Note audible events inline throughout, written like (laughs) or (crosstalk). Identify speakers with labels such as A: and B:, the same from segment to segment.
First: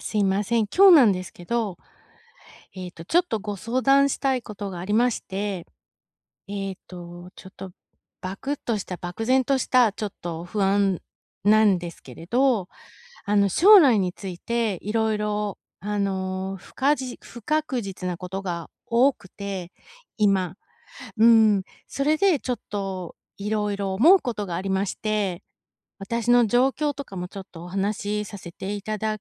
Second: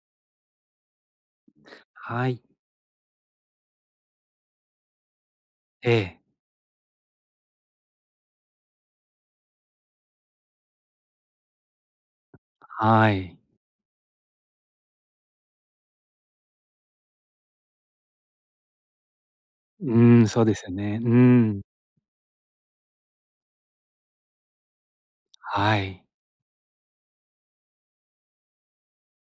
A: すいません。今日なんですけど、
B: はい。
A: ちょっとご相談したいことがありまして、
B: ええ、
A: ちょっとバクッとした、漠然としたちょっと不安なんですけれど、
B: はい。
A: 将来についていろいろ不確実なことが多くて、
B: うーん、そうで
A: 今。
B: すよね。うー
A: うん。
B: ん、
A: それでちょっといろいろ思うことがありまして、
B: はい。
A: 私の状況とかもちょっとお話しさせていただ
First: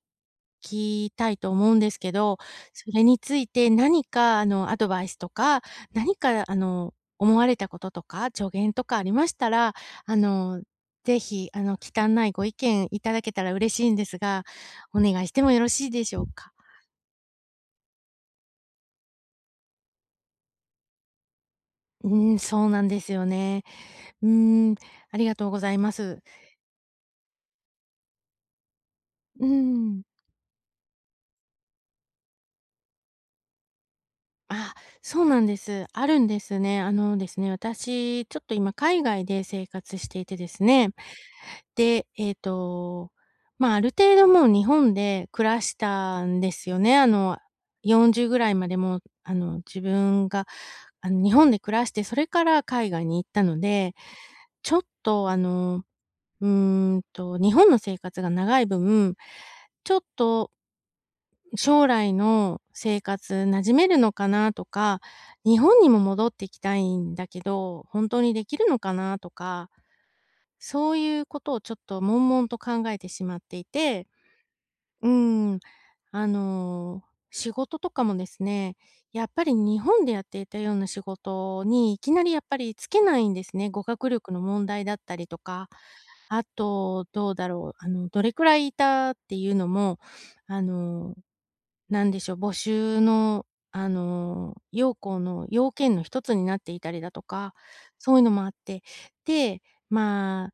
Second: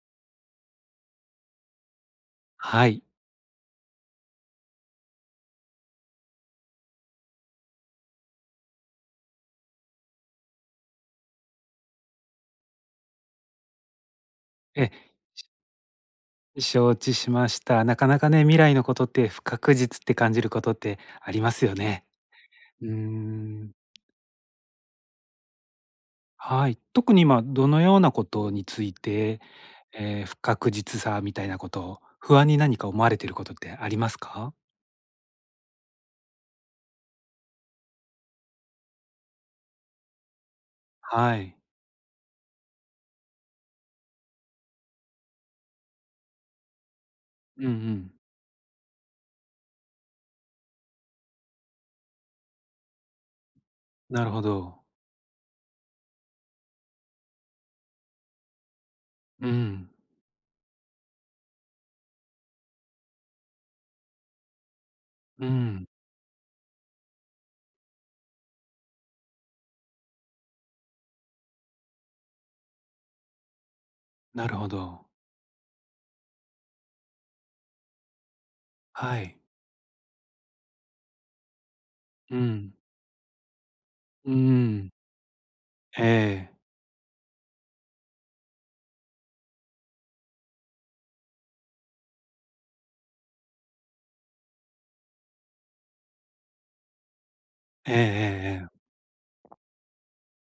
A: きたいと思うんですけど、
B: は
A: それ
B: い。
A: について何かアドバイスとか、何か思われたこととか、助言とかありましたら、あの、ぜひ、忌憚ないご意見いただけたら嬉しいんですが、
B: え、
A: お願いしてもよろしいでしょうか？
B: 承知しました。なかなかね、未来のことって不確実って感じることってありますよね。
A: うん、そうな
B: う
A: ん
B: ー
A: ですよね。
B: ん、
A: うん、ありがとうございます。
B: はい。特に今どのようなことについて、
A: うん。
B: 不確実さみたいなことを、不安に何か思われてることってありますか？
A: あ、そうなんです。あるんですね。あのですね、私、ちょっと今海外で生活していてですね。
B: はい。
A: で、ま、ある程度もう日本で暮らしたんですよね。
B: うんうん。
A: 40ぐらいまでもう、自分が、日本で暮らして、それから海外に行ったので、
B: なるほ
A: ちょ
B: ど。
A: っと日本の生活が長い分、
B: うん。
A: ちょっと将来の生活馴染めるのかなとか、
B: う
A: 日本
B: ん、
A: にも戻ってきたいんだけど、本当にできるのかなとか、そういうことをちょっと悶々と考えてしまっていて、
B: なるほど。
A: うーん、あの、仕事とかもですね、
B: は
A: やっ
B: い。
A: ぱり日本でやっていたような仕事にいきなり
B: う
A: やっぱ
B: ん。
A: りつけないんですね。語学
B: う
A: 力
B: ー
A: の問題
B: ん。
A: だったりとか、
B: え
A: あ
B: え。
A: と、どうだろう、どれくらいいたっていうのも、あの、なんでしょう、募集の、要項の要件の一つになっていたりだとか、
B: えええ
A: そういうのもあっ
B: えええ。
A: て、で、まあ、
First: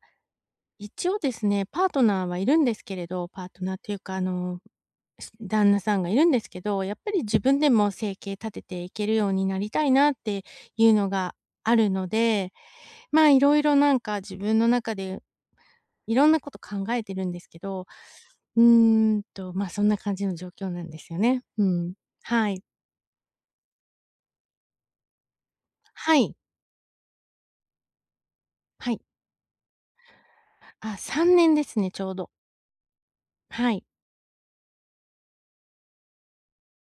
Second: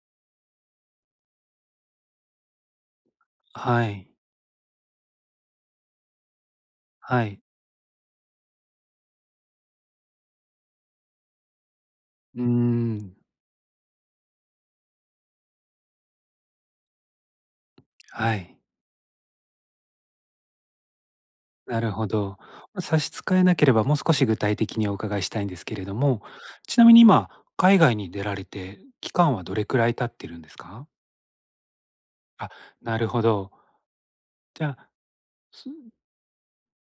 A: 一応ですね、パートナーはいるんですけれど、パートナー
B: は
A: という
B: い。
A: か、旦那さんがいるんですけど、やっぱり
B: は
A: 自
B: い。
A: 分でも生計立てていけるようになりたいなっていうのがあるの
B: うー
A: で、
B: ん。
A: まあ、いろいろなんか自分の中でいろんなこと考えてるんですけど、
B: はい。
A: まあ、そんな感じの状況なんですよね。う
B: な
A: ん。
B: るほど。
A: はい。
B: ま、差し支えなければ、もう少し具体的にお伺いしたいんですけれど
A: は
B: も、
A: い。
B: ちなみに今、海外に出られて、
A: はい。
B: 期間はどれくらい経ってるんですか？
A: あ、3年ですね、ちょうど。
B: あ、なるほど。
A: はい。
B: じゃあ、す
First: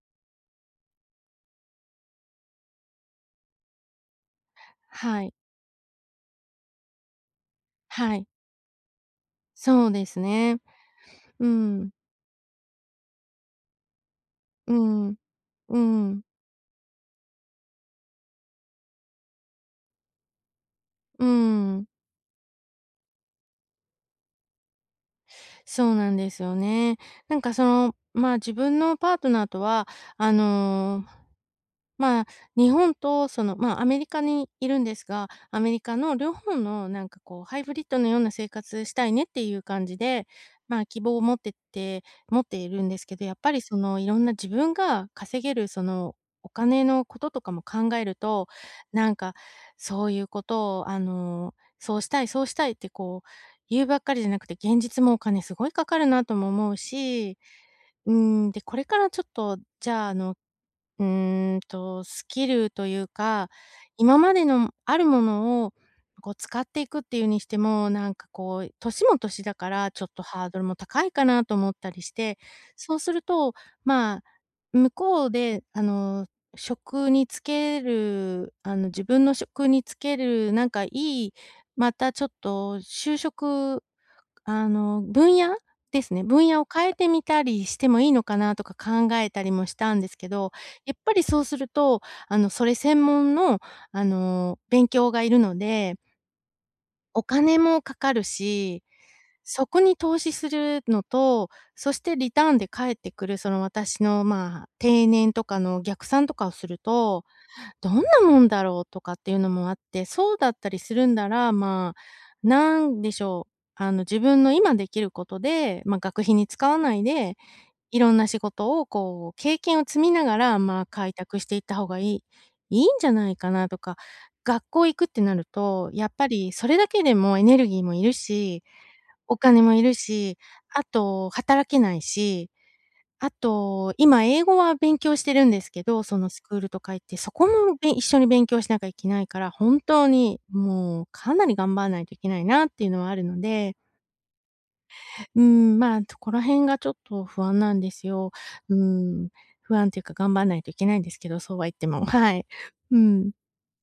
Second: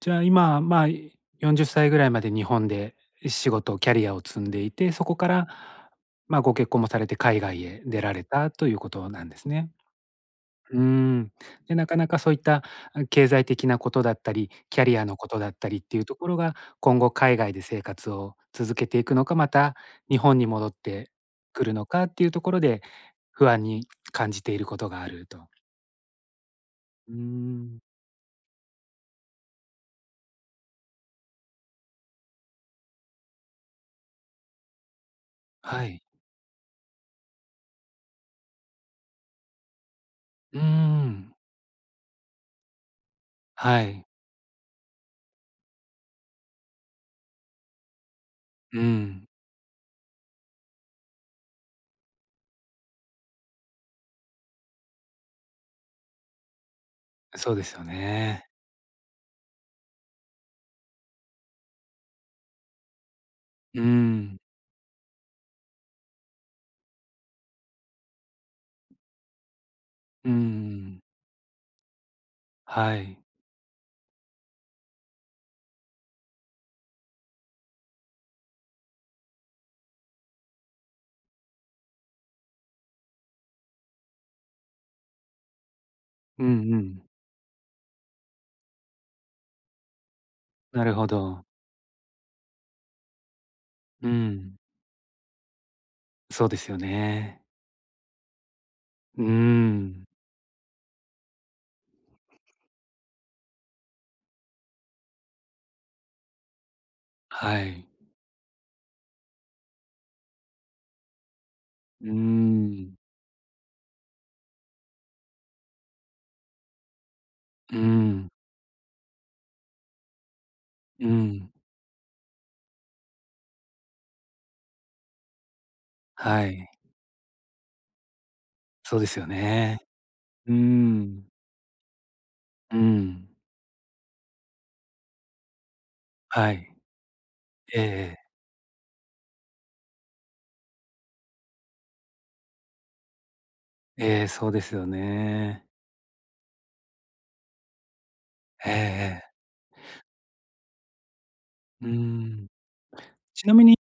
B: じゃあ、今、まあ、40歳ぐらいまで日本で仕事、キャリアを積んでいて、そこ
A: は
B: か
A: い。
B: ら、まあ、ご結婚もされて海外へ出ら
A: は
B: れ
A: い。
B: たということなんですね。
A: そうですね。
B: うーん。
A: う
B: で、な
A: ん。
B: かなかそういった、あ、経済的なことだったり、
A: う
B: キャリア
A: ん。
B: のことだった
A: う
B: りっていうと
A: ん。
B: ころが、今後海外で生活を続けていくのか、また日本に戻って
A: う
B: くる
A: ん。
B: のかっていうところで、不安に感じていることがあると。
A: そうなんですよね。
B: うー
A: なんかそ
B: ん。
A: の、まあ、自分のパートナーとは、あの、まあ、日本とその、まあ、アメリカにいるんですが、アメリ
B: は
A: カ
B: い。
A: の両方のなんかこうハイブリッドのような生活したいねっていう感じで、
B: うー
A: まあ、希望を
B: ん。
A: 持っているんですけど、やっぱりそ
B: は
A: の
B: い。
A: いろんな自分が稼げるそのお金のこととかも考えると、
B: う
A: なん
B: ん。
A: かそういうことをそうしたいそうしたいってこう言うばっかりじゃなくて、現実もお金すごいかかるなとも思うし、
B: そうですよ
A: う
B: ね。
A: ん、で、これからちょっとじゃあ、スキルというか、
B: う
A: 今ま
B: ん。
A: でのあるものを、こう使っていくっていうにしても、なんかこう、年も年だから、ちょっと
B: うんう
A: ハードルも
B: ん
A: 高いかなと思ったりして、そ
B: は
A: うす
B: い。
A: ると、まあ、向こうで、職につける、自分の職につける、なんかいい、またちょっと就職あの、分野ですね。
B: う
A: 分野を
B: んう
A: 変え
B: ん。
A: てみたりしてもいいのかなとか考えたりもしたんですけど、
B: な
A: や
B: る
A: っ
B: ほ
A: ぱりそう
B: ど。
A: すると、それ専門の、
B: うん。
A: 勉強がいるので、
B: そうですよ
A: お
B: ね。
A: 金もかかるし、
B: う
A: そこに
B: ん。
A: 投資するのと、そしてリターンで返ってくる、その私の、まあ、定年とかの逆算とかをすると
B: はい。
A: どんなもんだろうとかっていうのもあって、そうだったりするんなら、ま
B: うー
A: あ、な
B: ん、
A: んでしょう、自分の今できることで、まあ、学費に使わないで、
B: う
A: いろんな
B: ん、
A: 仕事をこう経験を積みながら、まあ、
B: う
A: 開拓し
B: ん、
A: ていった方がいいんじゃないかなとか、学校行くってなると、やっぱ
B: は
A: りそ
B: い、
A: れだけでもエネルギーもいるし、
B: そうですよ
A: お金も
B: ね。
A: いるし、
B: うー
A: あ
B: ん、
A: と働けないし、
B: う
A: あ
B: ん、
A: と、今英語は勉強してるんですけど、そのス
B: は
A: クール
B: い。
A: とか行って、そこも一
B: え
A: 緒に
B: え
A: 勉強しなきゃいけないから、本当にもうかなり頑張らないといけないなっていうのはあるので、
B: ええ、そうですよね。
A: まあ、そこら辺がちょっと不安なんですよ。う
B: え
A: ーん、
B: ええ
A: 不安っていうか頑張らないといけないんですけど、そうは言っ
B: え、
A: て
B: うー
A: も、はい。
B: ん。
A: うん、
B: ちなみに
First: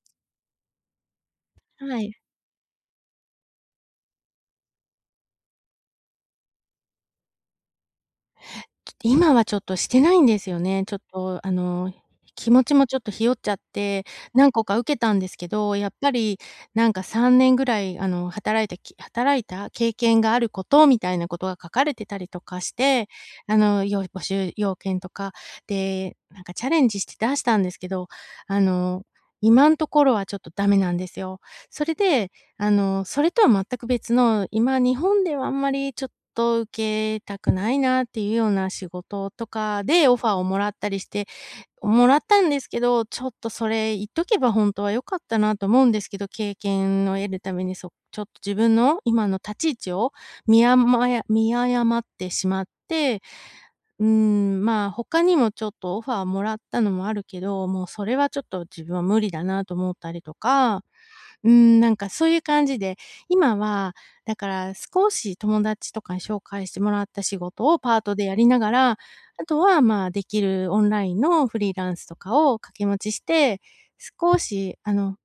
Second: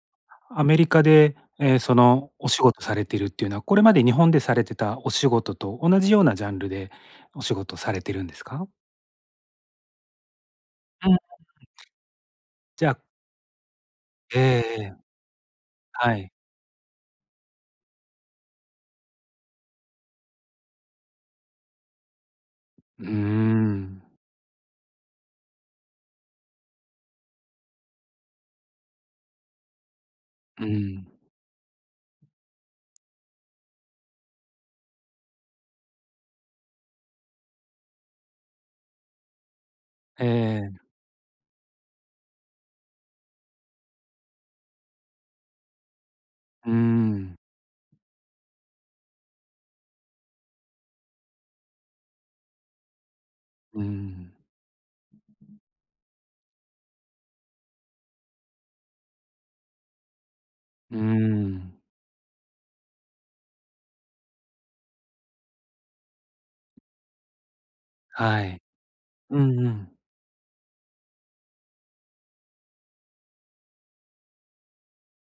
B: アメリカで、そ
A: はい。
B: のお仕事されてるっていうのは、これまで日本でされてたお仕事と同じようなジャンルでお仕事されてるんですか？
A: ちょっと今はちょっとしてないんですよね。ちょっ
B: うん、
A: と気持ちも
B: じゃ
A: ちょ
B: あ
A: っとひよっちゃって、
B: ええ
A: 何個か
B: え
A: 受
B: え、
A: けたんですけど、やっぱ
B: はい。
A: りなんか3年ぐらい働いた経験があることみたいなことが書かれてたりとかし
B: う
A: て、
B: ーん、
A: 募集要件とか、で、なんかチャレンジして出したんですけど、あの、今んところはちょっと
B: う
A: ダメなんで
B: ん、
A: すよ。それでそれとは全く別の、今日本ではあんまりちょっと受けたくないなっていうような仕事とかでオフ
B: え
A: ァーをもらっ
B: え、
A: たりして、もらったんですけど、ちょっとそれ言っとけば本当は良かったなと思うんですけど、経
B: うー
A: 験を得
B: ん、
A: るために、ちょっと自分の今の立ち位置を見誤ってしまって、
B: うん、
A: まあ、他にもちょっとオファーもらったのもあるけど、もうそれはちょっと自分は無理だなと思ったりとか、
B: うーん、
A: なんかそういう感じで、今は、だから少し友達とかに紹介してもらった仕事をパートでや
B: は
A: りな
B: い。
A: がら、
B: う
A: あと
B: んう
A: は、
B: ん。
A: まあ、できるオンラインのフリーランスとかを掛け持ちして、少し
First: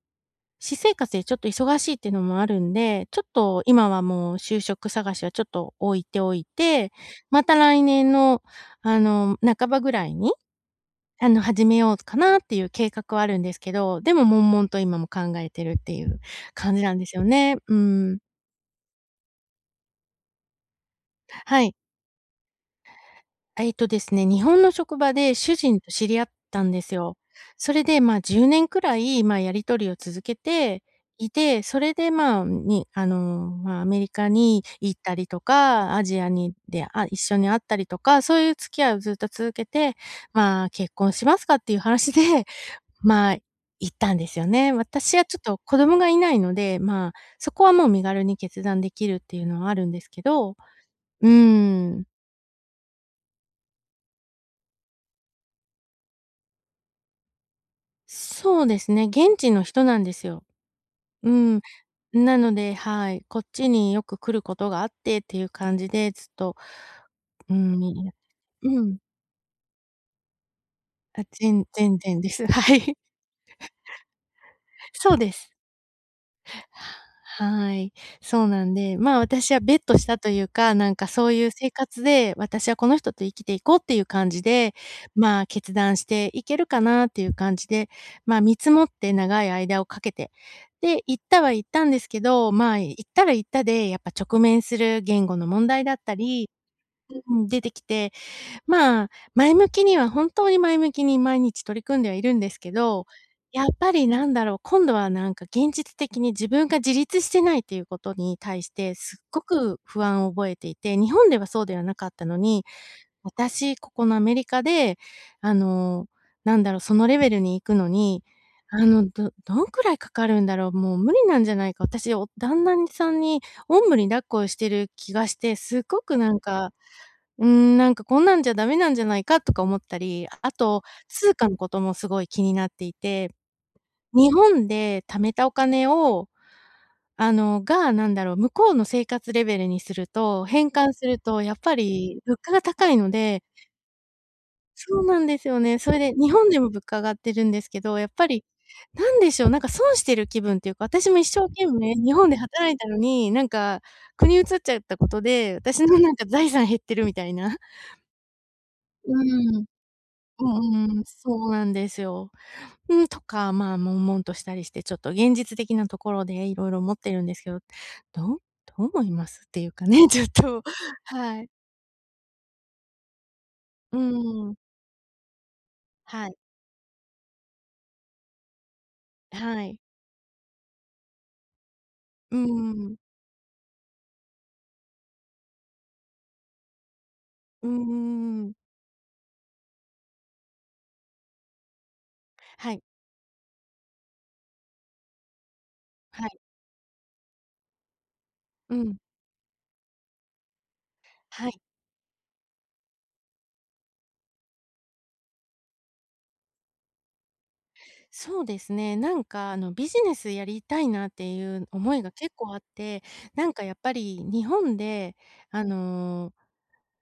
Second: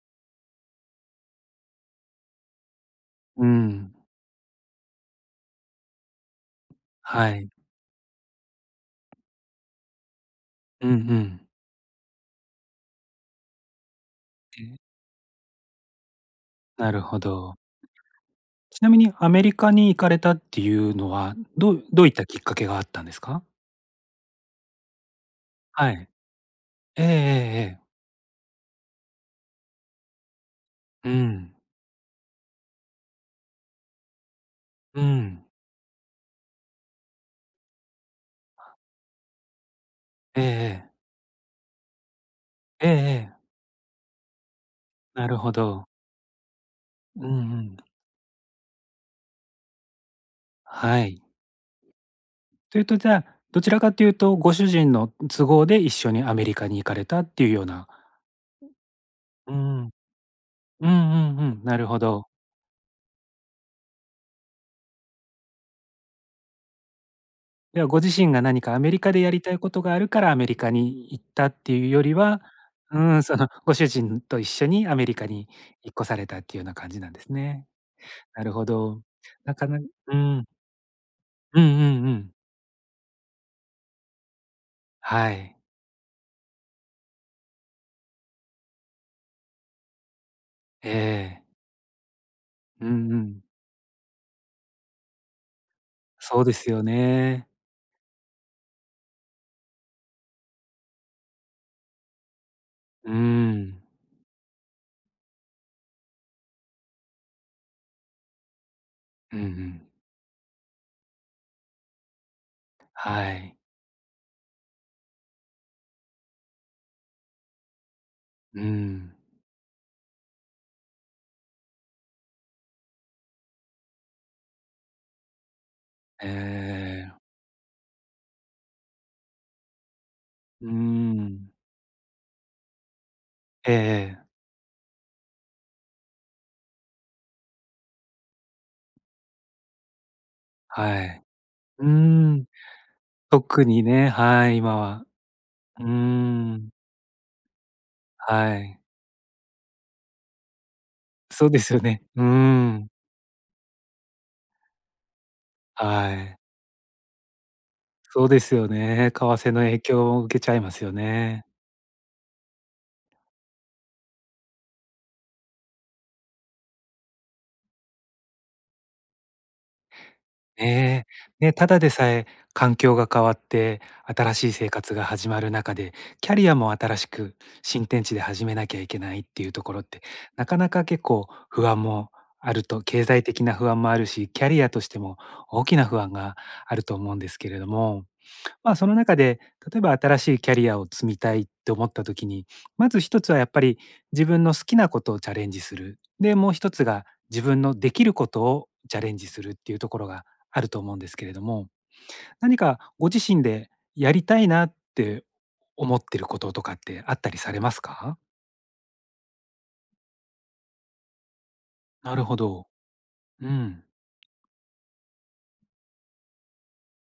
A: 私生活でちょっと忙しいっていうのもあるんで、ちょっ
B: う
A: と今
B: ん。
A: はもう就職探しはちょっと置いておいて、
B: は
A: ま
B: い。
A: た来年の、半ばぐらいに、
B: うんうん。
A: 始めようかなっていう計画はあるんですけど、でも悶々と
B: え
A: 今も考えてるっていう感じな
B: な
A: ん
B: る
A: です
B: ほ
A: よ
B: ど。
A: ね。うん。
B: ちなみにアメリカに行かれたっていうのは、
A: はい。
B: どうどういったきっかけがあったんですか？
A: ですね、日本の職場で主人と
B: は
A: 知
B: い。
A: り合ったんです
B: ええええ
A: よ。そ
B: え
A: れで、
B: え。
A: まあ、10年くらい、まあ、やり取りを続けて
B: う
A: い
B: ん。
A: て、それで、まあ、にあの、まあ、アメリカに行っ
B: う
A: たりと
B: ん。
A: か、アジアにで、あ、一緒に会ったりとか、そういう付き合いをずっと続けて、
B: ええ
A: まあ、
B: え
A: 結
B: え。
A: 婚しますかっていう話で、
B: ええ
A: (laughs) ま
B: え
A: あ、
B: え。
A: 行ったんですよね。私は
B: な
A: ちょ
B: る
A: っ
B: ほ
A: と子
B: ど。
A: 供がいないので、まあ、
B: う
A: そ
B: んう
A: こは
B: ん。
A: もう身軽に決断できるっていうのはあるんですけど、
B: はい。
A: うーん、
B: というと、じゃあ、どちらかというと、ご主人の都合で一緒にアメリカに行かれたっていうような、
A: そうですね、現地
B: う
A: の人
B: ん。
A: なんですよ。
B: うん
A: う
B: うんう
A: ん。
B: ん。なるほど。
A: なので、はい、こっちによく来ることがあってっていう感じで、ずっと、う
B: で
A: ん、
B: は、ご
A: い
B: 自
A: や
B: 身が何かア
A: う
B: メ
A: ん。
B: リカでやりたいことがあるからアメリカに行
A: あ、
B: ったっていう
A: 全
B: より
A: 然で
B: は、
A: す。はい。
B: うーん、その、ご主人と一緒に
A: (laughs)
B: アメ
A: そ
B: リ
A: う
B: カ
A: で
B: に
A: す。
B: 引っ越されたっていうような感じなんですね。
A: はい。そ
B: な
A: う
B: る
A: な
B: ほ
A: んで、
B: ど。
A: まあ、私
B: な
A: は
B: か
A: ベ
B: な
A: ットし
B: う
A: たとい
B: ん。
A: うか、なんかそういう
B: うんう
A: 生
B: ん
A: 活
B: うん。
A: で、私はこの人と生きていこうっていう感じで、
B: は
A: まあ、
B: い。
A: 決断していけるかなっていう感じで、まあ、見積もって長い間をかけて、
B: え
A: で、行った
B: え。
A: は行ったんですけど、まあ、
B: う
A: 行っ
B: んう
A: たら
B: ん。
A: 行ったで、やっぱ直面する言語の問題だった
B: そう
A: り、
B: ですよ
A: う
B: ね。
A: ん、出てきて、まあ、前向きには本当に前向きに毎日取り組んではいるんですけど、
B: う
A: やっ
B: ん。
A: ぱりなんだろう、今度はなんか現実的に自分が自立してないっていうことに対してすっ
B: うん
A: ご
B: う
A: く
B: ん。
A: 不安を覚えていて、日本ではそうではなかったのに、
B: はい。
A: 私、ここのアメリカで、あの、なんだろう、そのレベルに行くのに、
B: うん。
A: どんくらいかかるんだろう、もう無理なんじゃないか、私、お旦那さんにおんぶに抱っこをしてる気がして、すっごく
B: え
A: なんか
B: え。
A: なんかこんなんじゃダメなんじゃないかとか思ったり、あ
B: う
A: と通貨
B: ん。
A: のこともすごい気になっていて、
B: えええ。
A: 日本で貯めたお金を、が、なんだろう、向こうの生活レベルにすると、変換
B: は
A: する
B: い。
A: とやっぱ
B: うー
A: り物
B: ん。
A: 価が高いので。
B: 特にね、はい、今
A: そ
B: は。
A: うなんですよね。
B: うー
A: それで日本でも
B: ん。
A: 物価上がってるんですけど、やっぱり、
B: はい。
A: なんでしょう、なんか損してる気分っていうか、私も一生
B: そうで
A: 懸
B: すよ
A: 命
B: ね。
A: 日
B: うー
A: 本で働いた
B: ん。
A: のに、なんか国移っちゃったことで、私のな
B: は
A: んか
B: い。
A: 財産減ってるみたいな。
B: そうですよ
A: う
B: ね。為替
A: ー
B: の
A: ん。
B: 影響を受け
A: う
B: ちゃいますよ
A: んうん、そ
B: ね。
A: うなんですよ。うん、とか、まあ、悶々としたりして、ちょっと現実的なところでいろいろ思ってるんですけど、どう思います？っていうかね、(laughs) ちょっと、
B: ね
A: は
B: え。
A: い。
B: ね、ただでさえ環境が変わって、
A: う
B: 新しい
A: ん。
B: 生活が始まる中で、
A: は
B: キャ
A: い、
B: リアも新しく新天地で始めなきゃいけないっていうと
A: は
B: こ
A: い。
B: ろって、なかなか結構不安も
A: う
B: ある
A: ん
B: と、
A: うん
B: 経済的な不安もあるし、キャリアとしても大きな不安があると思うんですけれど
A: う
B: も。
A: んうん。
B: まあ、その中で、例えば新しいキャリアを積みたいって思った時に、
A: はい、
B: まず一つはやっぱり自分の好きなことをチャレンジする。
A: は
B: で、
A: い。
B: もう一つが自分のできることを
A: うん。
B: チャレンジするっていうところがあると思うんですけれど
A: はい。
B: も、何かご自身でやりたいなって思ってることとかってあったりされますか？
A: そうですね、なんか、ビジネスやりたいなっていう思いが
B: なる
A: 結
B: ほ
A: 構あっ
B: ど。
A: て、な
B: う
A: んかやっ
B: ん、
A: ぱり日本で、あの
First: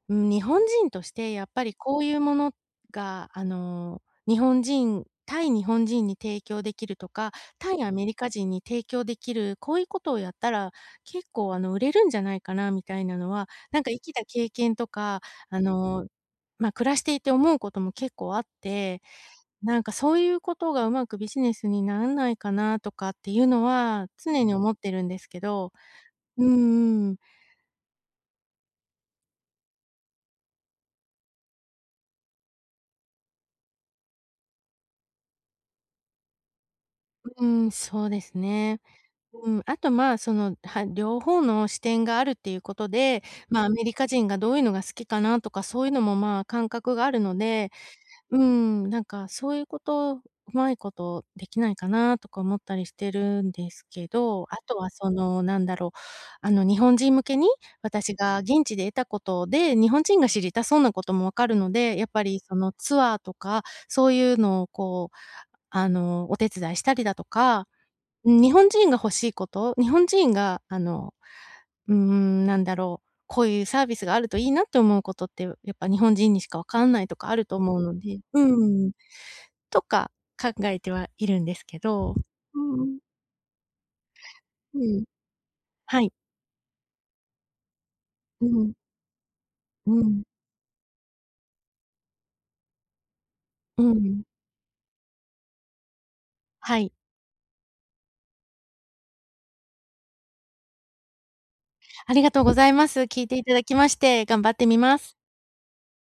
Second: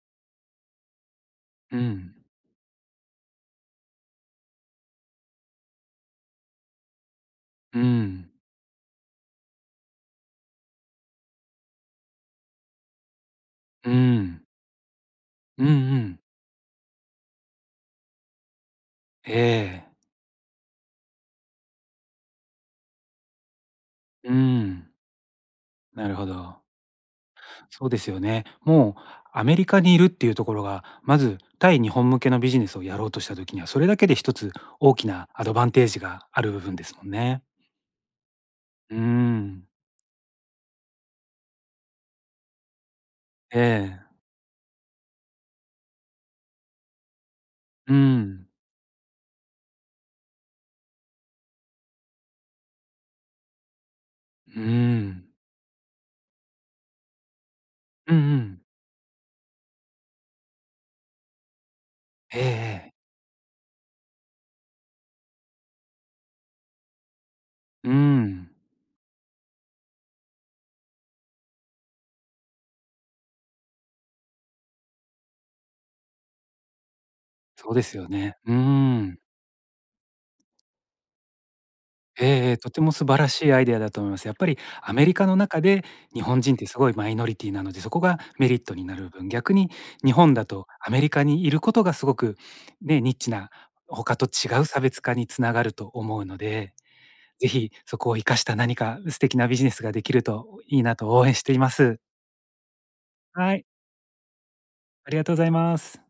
A: うん、日本人としてやっぱり
B: う
A: こうい
B: ん、
A: うものが、日本人対日本人に提供できるとか、
B: う
A: 対アメリカ
B: ん、
A: 人に提供できる、こういうことをやったら結構、売れるんじゃないかなみたいなのは、なんか
B: う
A: 生きた
B: ん、
A: 経験とか、あ
B: うんう
A: の、
B: ん。
A: まあ、暮らしていて思うことも結構あって、
B: え
A: なん
B: え。
A: かそういうことがうまくビジネスにならないかなとかっていうのは
B: う
A: 常に思っ
B: ん、
A: てるんですけど。
B: なるほ
A: う
B: ど。
A: んうん。
B: そうですよね。もうアメリカにいるっていうところが、まず対日本向けのビジネスをやろうとした時には、それだけで一つ大きなアドバンテージがある部分ですもんね。
A: うん、そうですね。
B: うー
A: うん、
B: ん。
A: あと、まあ、その、は両方の視点があるっていうことで、
B: え
A: まあ、アメリカ
B: え。
A: 人がどういうのが好きかなとか、そういうのも、まあ、感覚があるので、
B: う
A: う
B: ん。
A: ん、なんかそういうこと、うまいことできないかなとか思ったりしてるんですけど、あ
B: うー
A: とはそ
B: ん。
A: の、なんだろう、日本人向けに
B: う
A: 私
B: んう
A: が
B: ん。
A: 現地で得たことで、日本人が知りたそうなこともわかるので、やっぱ
B: え
A: り
B: え
A: その
B: ええ。
A: ツアーとか、そういうのをこう、お手伝いしたりだとか、
B: うー
A: うん、
B: ん。
A: 日本人が欲しいこと、日本人がなんだろう、こういうサービスがあるといいなって思うことって、やっぱ日本人にしかわかんないとかあると
B: そう
A: 思う
B: です
A: の
B: よ
A: で、
B: ね。うー
A: うん、
B: ん。
A: とか考えてはいるんですけど。
B: ええええ、
A: う
B: と
A: ん
B: て
A: う
B: も
A: ん、
B: 素晴らしいアイデアだと思います。やっぱりアメリカの中で
A: はい。
B: 日本人ってすごいマイノリティなので、そこが
A: う
B: メリッ
A: ん、
B: トになる分、逆に
A: う
B: 日
A: ん、
B: 本だとアメリカにいることがすごく、ね、ニッチな
A: う
B: 他
A: ん。
B: と違う差別化につながると思うので、
A: はい。
B: ぜひそこを生かした何か素敵なビジネスができるといいなと応援しています。
A: ありがとうございます。聞いていた
B: は
A: だ
B: い、
A: きまして、頑張ってみま
B: あ
A: す。
B: りがとうございます。